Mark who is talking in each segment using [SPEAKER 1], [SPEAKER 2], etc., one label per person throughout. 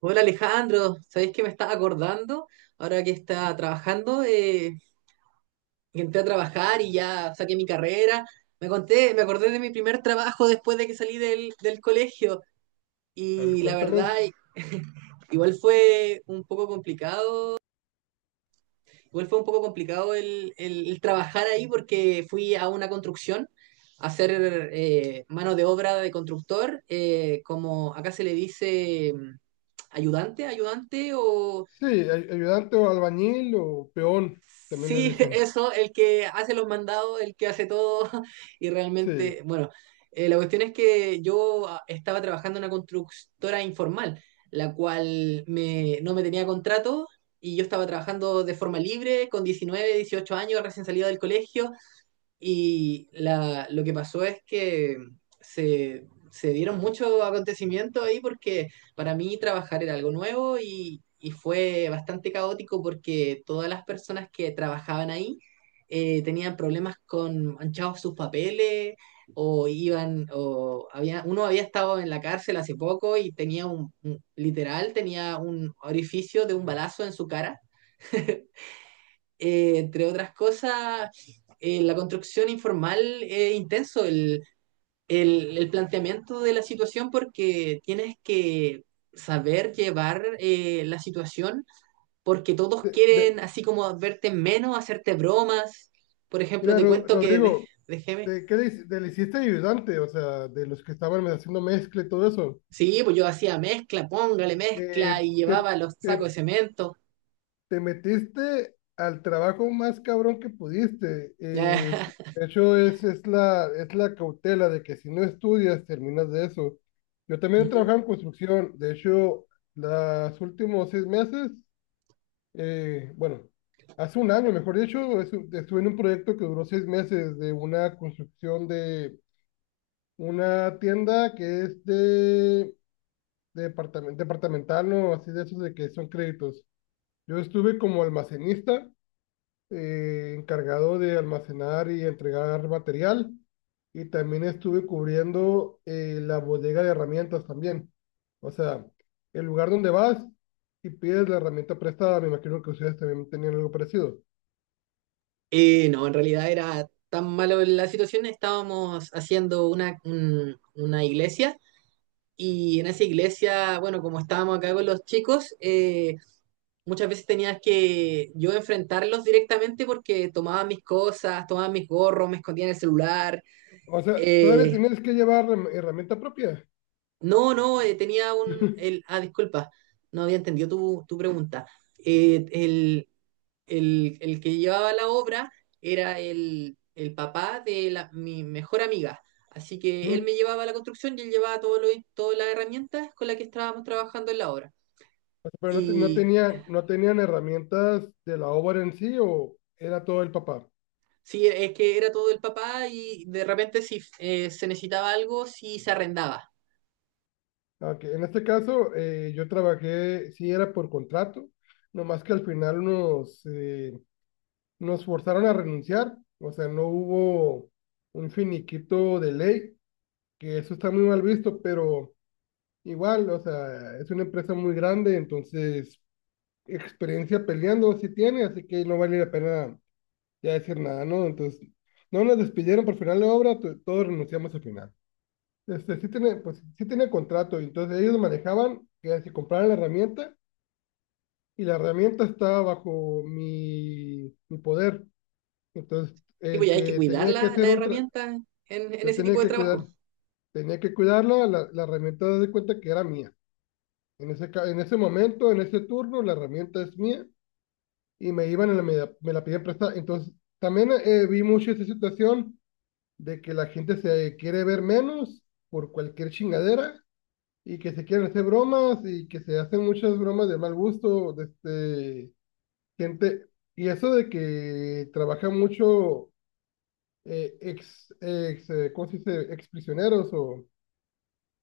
[SPEAKER 1] Hola Alejandro, ¿sabéis que me estaba acordando? Ahora que está trabajando, que entré a trabajar y ya saqué mi carrera. Me acordé de mi primer trabajo después de que salí del colegio
[SPEAKER 2] A ver,
[SPEAKER 1] y la verdad,
[SPEAKER 2] cuéntame.
[SPEAKER 1] igual fue un poco complicado. Igual fue un poco complicado el trabajar ahí porque fui a una construcción a hacer mano de obra de constructor, como acá se le dice ayudante, ayudante o
[SPEAKER 2] Sí, ayudante o albañil o peón, también le
[SPEAKER 1] sí,
[SPEAKER 2] dicen.
[SPEAKER 1] eso, el que hace los mandados, el que hace todo, y realmente,
[SPEAKER 2] Sí.
[SPEAKER 1] bueno, la cuestión es que yo, estaba trabajando en una constructora informal, la cual no me tenía contrato y yo estaba trabajando de forma libre, con 19, 18 años, recién salido del colegio, y lo que pasó es que se dieron muchos acontecimientos ahí porque para mí trabajar era algo nuevo y fue bastante caótico porque todas las personas que trabajaban ahí, tenían problemas con manchados sus papeles, o iban, o había uno, había estado en la cárcel hace poco y tenía literal tenía un orificio de un balazo en su cara. Entre otras cosas, la construcción informal es intenso, el planteamiento de la situación, porque tienes que saber llevar la situación, porque todos
[SPEAKER 2] De,
[SPEAKER 1] quieren
[SPEAKER 2] de-
[SPEAKER 1] así como verte menos, hacerte bromas. Por ejemplo,
[SPEAKER 2] Mira,
[SPEAKER 1] te cuento
[SPEAKER 2] Rodrigo,
[SPEAKER 1] déjeme.
[SPEAKER 2] ¿de le hiciste ayudante? O sea, de los que estaban haciendo mezcla y todo eso.
[SPEAKER 1] Sí, pues yo hacía mezcla, póngale mezcla
[SPEAKER 2] Eh,
[SPEAKER 1] y
[SPEAKER 2] te,
[SPEAKER 1] llevaba los sacos
[SPEAKER 2] te,
[SPEAKER 1] de cemento.
[SPEAKER 2] te metiste al trabajo más cabrón que pudiste. De hecho, es la cautela de que si no estudias, terminas de eso. Yo también he
[SPEAKER 1] Ujú.
[SPEAKER 2] trabajado en construcción. De hecho, los últimos 6 meses. eh, bueno, Hace un año, mejor dicho, estuve en un proyecto que duró 6 meses de una construcción de una tienda que es de departamental, ¿no? Así de esos de que son créditos. Yo estuve como almacenista, encargado de almacenar y entregar material, y también estuve cubriendo la bodega de herramientas también. O sea, el lugar donde vas y pides la herramienta prestada, me imagino que ustedes también tenían algo parecido.
[SPEAKER 1] No, en realidad era tan malo la situación, estábamos haciendo una iglesia y en esa iglesia, bueno, como estábamos acá con los chicos, muchas veces tenías que yo enfrentarlos directamente porque tomaban mis cosas, tomaban mis gorros, me escondían el celular.
[SPEAKER 2] O sea, todavía
[SPEAKER 1] Eh,
[SPEAKER 2] tenías que llevar herramienta propia.
[SPEAKER 1] no, no, tenía un... disculpa, no había entendido tu pregunta. Eh, el, el que llevaba la obra era el papá de mi mejor amiga. Así que él me
[SPEAKER 2] Mm.
[SPEAKER 1] llevaba a la construcción y él llevaba todas las herramientas con las que estábamos trabajando en la obra.
[SPEAKER 2] O sea, pero no,
[SPEAKER 1] Y
[SPEAKER 2] no tenían herramientas de la obra en sí o era todo el papá.
[SPEAKER 1] sí, es que era todo el papá y de repente si, se necesitaba algo, si se arrendaba.
[SPEAKER 2] Aunque en este caso yo trabajé, sí era por contrato, nomás que al final nos forzaron a renunciar. O sea, no hubo un finiquito de ley, que eso está muy mal visto, pero igual, o sea, es una empresa muy grande, entonces experiencia peleando sí tiene, así que no vale la pena ya decir nada, ¿no? Entonces, no nos despidieron por final de obra, todos renunciamos al final. Este, sí tiene, pues, sí tiene contrato, y entonces ellos manejaban que si compraran la herramienta y la herramienta estaba bajo mi poder. Entonces,
[SPEAKER 1] Tipo,
[SPEAKER 2] el
[SPEAKER 1] ya hay que
[SPEAKER 2] que
[SPEAKER 1] cuidar
[SPEAKER 2] tenía que
[SPEAKER 1] la
[SPEAKER 2] hacer un...
[SPEAKER 1] herramienta en
[SPEAKER 2] Yo
[SPEAKER 1] ese
[SPEAKER 2] tenía
[SPEAKER 1] tipo de
[SPEAKER 2] que
[SPEAKER 1] trabajo.
[SPEAKER 2] cuidar, tenía que cuidarla, la herramienta de cuenta que era mía. En ese en ese momento, en ese turno, la herramienta es mía y me iban y me la pidían prestada. Entonces, también vi mucho esa situación de que la gente se quiere ver menos por cualquier chingadera y que se quieren hacer bromas y que se hacen muchas bromas de mal gusto, de este, gente. Y eso de que trabaja mucho ex, ex ¿cómo se dice? Ex prisioneros o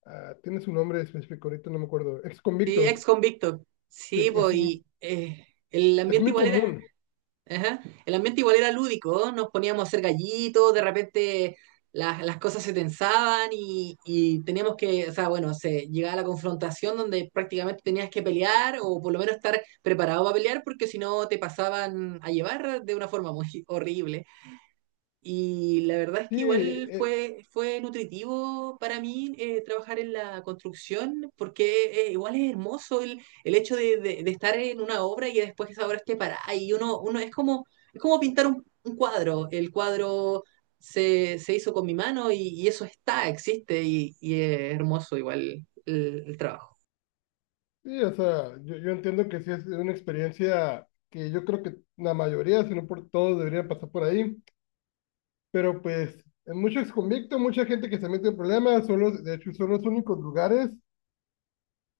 [SPEAKER 2] ah, tiene su nombre específico, ahorita no me acuerdo, ex
[SPEAKER 1] Sí, ex
[SPEAKER 2] convictos.
[SPEAKER 1] convicto. Sí,
[SPEAKER 2] Sí,
[SPEAKER 1] pues, y el
[SPEAKER 2] es
[SPEAKER 1] ambiente
[SPEAKER 2] muy
[SPEAKER 1] igual era...
[SPEAKER 2] común.
[SPEAKER 1] Ajá. El ambiente igual era lúdico, ¿no? Nos poníamos a hacer gallitos, de repente las cosas se tensaban y teníamos que, o sea, bueno, se llegaba a la confrontación donde prácticamente tenías que pelear o por lo menos estar preparado para pelear porque si no te pasaban a llevar de una forma muy horrible. Y la verdad es
[SPEAKER 2] Sí,
[SPEAKER 1] que igual
[SPEAKER 2] e-
[SPEAKER 1] fue, fue nutritivo para mí, trabajar en la construcción, porque igual es hermoso el hecho de estar en una obra y que después esa obra esté parada. Y uno es como pintar un cuadro. El cuadro se hizo con mi mano y eso está, existe y es hermoso igual el trabajo.
[SPEAKER 2] Sí, o sea, yo entiendo que sí es una experiencia que yo creo que la mayoría, si no por todos, deberían pasar por ahí, pero pues en muchos exconvictos, mucha gente que se mete en problemas, son los, de hecho son los únicos lugares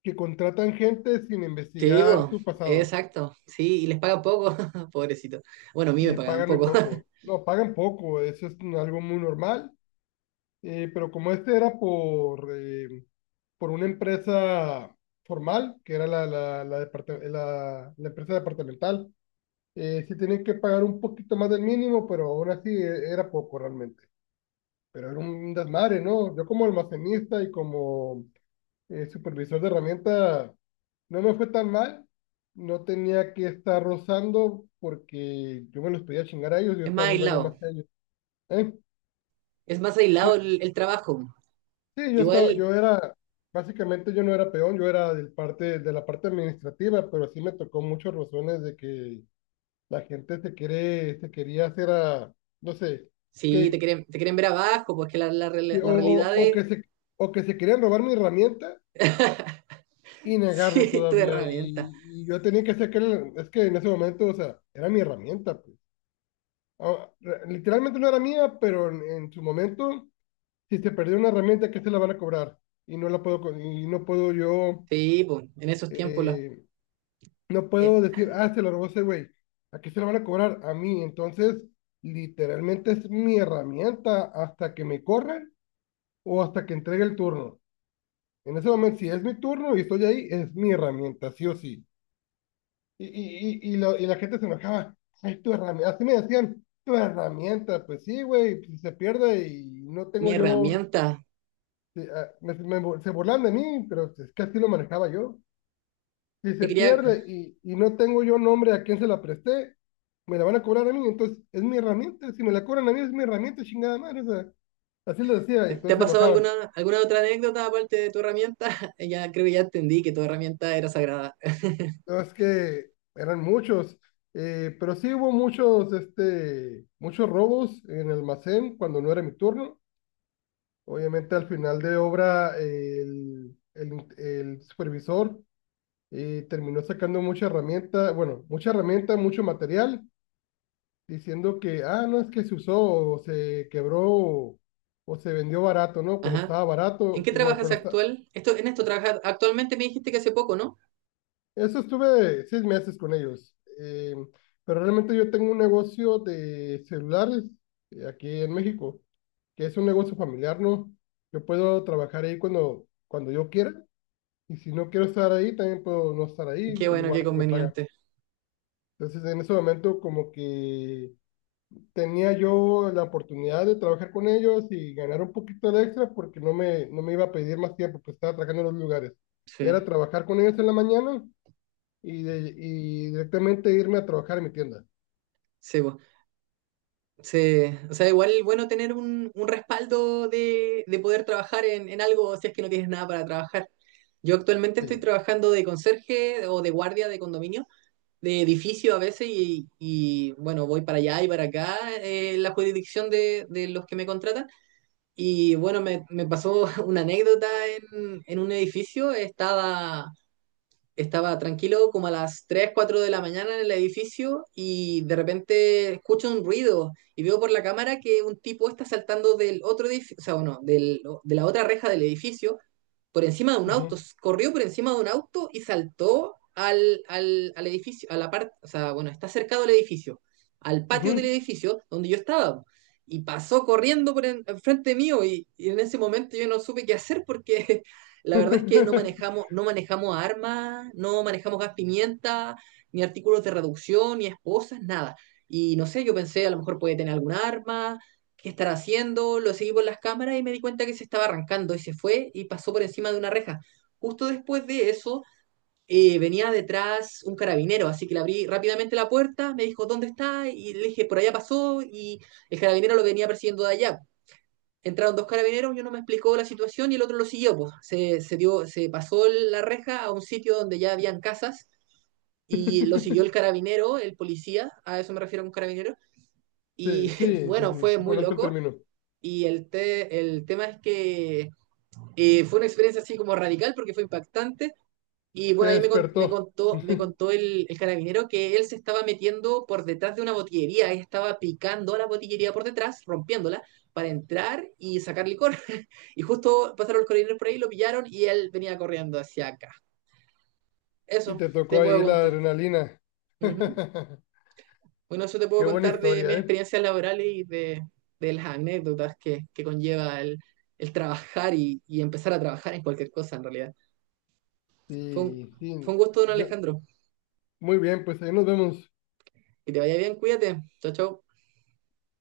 [SPEAKER 2] que contratan gente sin
[SPEAKER 1] Sí,
[SPEAKER 2] investigar
[SPEAKER 1] po,
[SPEAKER 2] tu pasado,
[SPEAKER 1] exacto. Sí, y les pagan poco, pobrecito. Bueno, a mí me
[SPEAKER 2] y
[SPEAKER 1] pagaban
[SPEAKER 2] pagan muy
[SPEAKER 1] poco.
[SPEAKER 2] poco, no, pagan poco, eso es algo muy normal, eh, pero como este era por una empresa formal, que era la empresa departamental. Sí tenían que pagar un poquito más del mínimo, pero aún así era poco realmente. Pero era un desmadre, ¿no? Yo como almacenista y como supervisor de herramienta no me fue tan mal. No tenía que estar rozando porque yo me los podía chingar a ellos, yo
[SPEAKER 1] Es más
[SPEAKER 2] estaba un rango
[SPEAKER 1] aislado.
[SPEAKER 2] más que ellos. ¿Eh?
[SPEAKER 1] Es más
[SPEAKER 2] Yo-
[SPEAKER 1] aislado el trabajo.
[SPEAKER 2] sí, yo estaba,
[SPEAKER 1] Igual,
[SPEAKER 2] yo era, básicamente yo no era peón, yo era de la parte administrativa, pero sí me tocó muchos rozones de que la gente se quiere, se quería hacer a, no sé
[SPEAKER 1] sí,
[SPEAKER 2] que.
[SPEAKER 1] te quieren ver abajo, pues que
[SPEAKER 2] Sí,
[SPEAKER 1] real- la realidad
[SPEAKER 2] O
[SPEAKER 1] es...
[SPEAKER 2] que o que se querían robar mi herramienta y negarlo
[SPEAKER 1] Sí, tu
[SPEAKER 2] todavía.
[SPEAKER 1] herramienta.
[SPEAKER 2] Y yo tenía que sacar, es que en ese momento, o sea, era mi herramienta, pues. Ah, literalmente no era mía, pero en su momento, si se perdió una herramienta, ¿qué se la van a cobrar? Y no la puedo, y no puedo yo,
[SPEAKER 1] Sí, pues, en esos tiempos,
[SPEAKER 2] eh, no
[SPEAKER 1] eh,
[SPEAKER 2] puedo decir, ah, se la robó ese güey. ¿A qué se la van a cobrar? A mí. Entonces, literalmente es mi herramienta hasta que me corran o hasta que entregue el turno. En ese momento, si es mi turno y estoy ahí, es mi herramienta, sí o sí. Y la gente se enojaba. Ay, tu herramienta. Así me decían, tu herramienta. Pues sí, güey, si se pierde y no
[SPEAKER 1] mi
[SPEAKER 2] tengo yo.
[SPEAKER 1] herramienta.
[SPEAKER 2] Sí, ah, se burlan de mí, pero es que así lo manejaba yo. Si
[SPEAKER 1] Te
[SPEAKER 2] se
[SPEAKER 1] quería,
[SPEAKER 2] pierde y no tengo yo nombre a quién se la presté, me la van a cobrar a mí. Entonces, es mi herramienta. Si me la cobran a mí, es mi herramienta, chingada madre. O sea, así les decía.
[SPEAKER 1] ¿te, te
[SPEAKER 2] Entonces
[SPEAKER 1] ha
[SPEAKER 2] se
[SPEAKER 1] pasado
[SPEAKER 2] enojaban.
[SPEAKER 1] alguna, alguna otra anécdota aparte de tu herramienta? Ya creo que ya entendí que tu herramienta era sagrada.
[SPEAKER 2] No, es que eran muchos, pero sí hubo muchos, este, muchos robos en el almacén cuando no era mi turno. Obviamente al final de obra el supervisor terminó sacando mucha herramienta, bueno, mucha herramienta, mucho material, diciendo que, ah, no es que se usó o se quebró o se vendió barato, ¿no? Cuando
[SPEAKER 1] Ajá.
[SPEAKER 2] estaba
[SPEAKER 1] ¿En
[SPEAKER 2] barato,
[SPEAKER 1] qué
[SPEAKER 2] y bueno,
[SPEAKER 1] trabajas
[SPEAKER 2] cuando, está-
[SPEAKER 1] actual? Esto, en esto trabajas actualmente me dijiste que hace poco, ¿no?
[SPEAKER 2] eso estuve 6 meses con ellos, pero realmente yo tengo un negocio de celulares aquí en México, que es un negocio familiar, ¿no? Yo puedo trabajar ahí cuando yo quiera y si no quiero estar ahí, también puedo no estar ahí,
[SPEAKER 1] Qué bueno, qué
[SPEAKER 2] igual se me paga.
[SPEAKER 1] conveniente.
[SPEAKER 2] Entonces en ese momento como que tenía yo la oportunidad de trabajar con ellos y ganar un poquito de extra porque no no me iba a pedir más tiempo, pues estaba trabajando en los lugares.
[SPEAKER 1] Sí,
[SPEAKER 2] Era trabajar con ellos en la mañana y directamente irme a trabajar en mi tienda.
[SPEAKER 1] sí, po. Sí, o sea, igual bueno tener un respaldo de poder trabajar en algo si es que no tienes nada para trabajar. Yo actualmente estoy
[SPEAKER 2] Sí.
[SPEAKER 1] trabajando de conserje o de guardia de condominio, de edificio a veces, y, bueno, voy para allá y para acá, en la jurisdicción de los que me contratan. Y bueno, me pasó una anécdota en un edificio, estaba tranquilo como a las 3 4 de la mañana en el edificio y de repente escucho un ruido y veo por la cámara que un tipo está saltando del otro edificio, o sea, bueno, de la otra reja del edificio, por encima de un auto,
[SPEAKER 2] Ujú,
[SPEAKER 1] corrió por encima de un auto y saltó al edificio, a la parte, o sea, bueno, está cercado al edificio, al patio del
[SPEAKER 2] ujú.
[SPEAKER 1] edificio donde yo estaba. Y pasó corriendo por enfrente mío y, en ese momento yo no supe qué hacer porque la verdad es que no manejamos, no manejamos armas, no manejamos gas pimienta, ni artículos de reducción, ni esposas, nada. Y no sé, yo pensé, a lo mejor puede tener algún arma, qué estará haciendo, lo seguí por las cámaras y me di cuenta que se estaba arrancando y se fue y pasó por encima de una reja. Justo después de eso, venía detrás un carabinero, así que le abrí rápidamente la puerta, me dijo, ¿dónde está? Y le dije, por allá pasó y el carabinero lo venía persiguiendo de allá. Entraron dos carabineros, uno me explicó la situación y el otro lo siguió. Pues se dio, se pasó la reja a un sitio donde ya habían casas y lo siguió el carabinero, el policía, a eso me refiero con carabinero. Y
[SPEAKER 2] Sí, sí, sí,
[SPEAKER 1] bueno,
[SPEAKER 2] sí,
[SPEAKER 1] fue
[SPEAKER 2] sí,
[SPEAKER 1] muy
[SPEAKER 2] conozco el
[SPEAKER 1] loco
[SPEAKER 2] término.
[SPEAKER 1] y el tema es que, fue una experiencia así como radical porque fue impactante. Y
[SPEAKER 2] Te
[SPEAKER 1] bueno, ahí
[SPEAKER 2] despertó
[SPEAKER 1] me contó el carabinero que él se estaba metiendo por detrás de una botillería, él estaba picando la botillería por detrás, rompiéndola, para entrar y sacar licor. Y justo pasaron los carabineros por ahí, lo pillaron y él venía corriendo hacia acá.
[SPEAKER 2] y
[SPEAKER 1] Eso
[SPEAKER 2] te
[SPEAKER 1] te
[SPEAKER 2] tocó ahí
[SPEAKER 1] puedo
[SPEAKER 2] la
[SPEAKER 1] contar.
[SPEAKER 2] adrenalina.
[SPEAKER 1] Ujú. Bueno, eso te puedo
[SPEAKER 2] Qué buena
[SPEAKER 1] contar de mis
[SPEAKER 2] historia, ¿eh?
[SPEAKER 1] experiencias laborales y de las anécdotas que conlleva el trabajar y empezar a trabajar en cualquier cosa, en realidad. Fue un,
[SPEAKER 2] Sí,
[SPEAKER 1] fue
[SPEAKER 2] sí.
[SPEAKER 1] un gusto, don
[SPEAKER 2] Yo,
[SPEAKER 1] Alejandro.
[SPEAKER 2] muy bien, pues ahí nos vemos.
[SPEAKER 1] Que te vaya bien, cuídate. Chao, chao.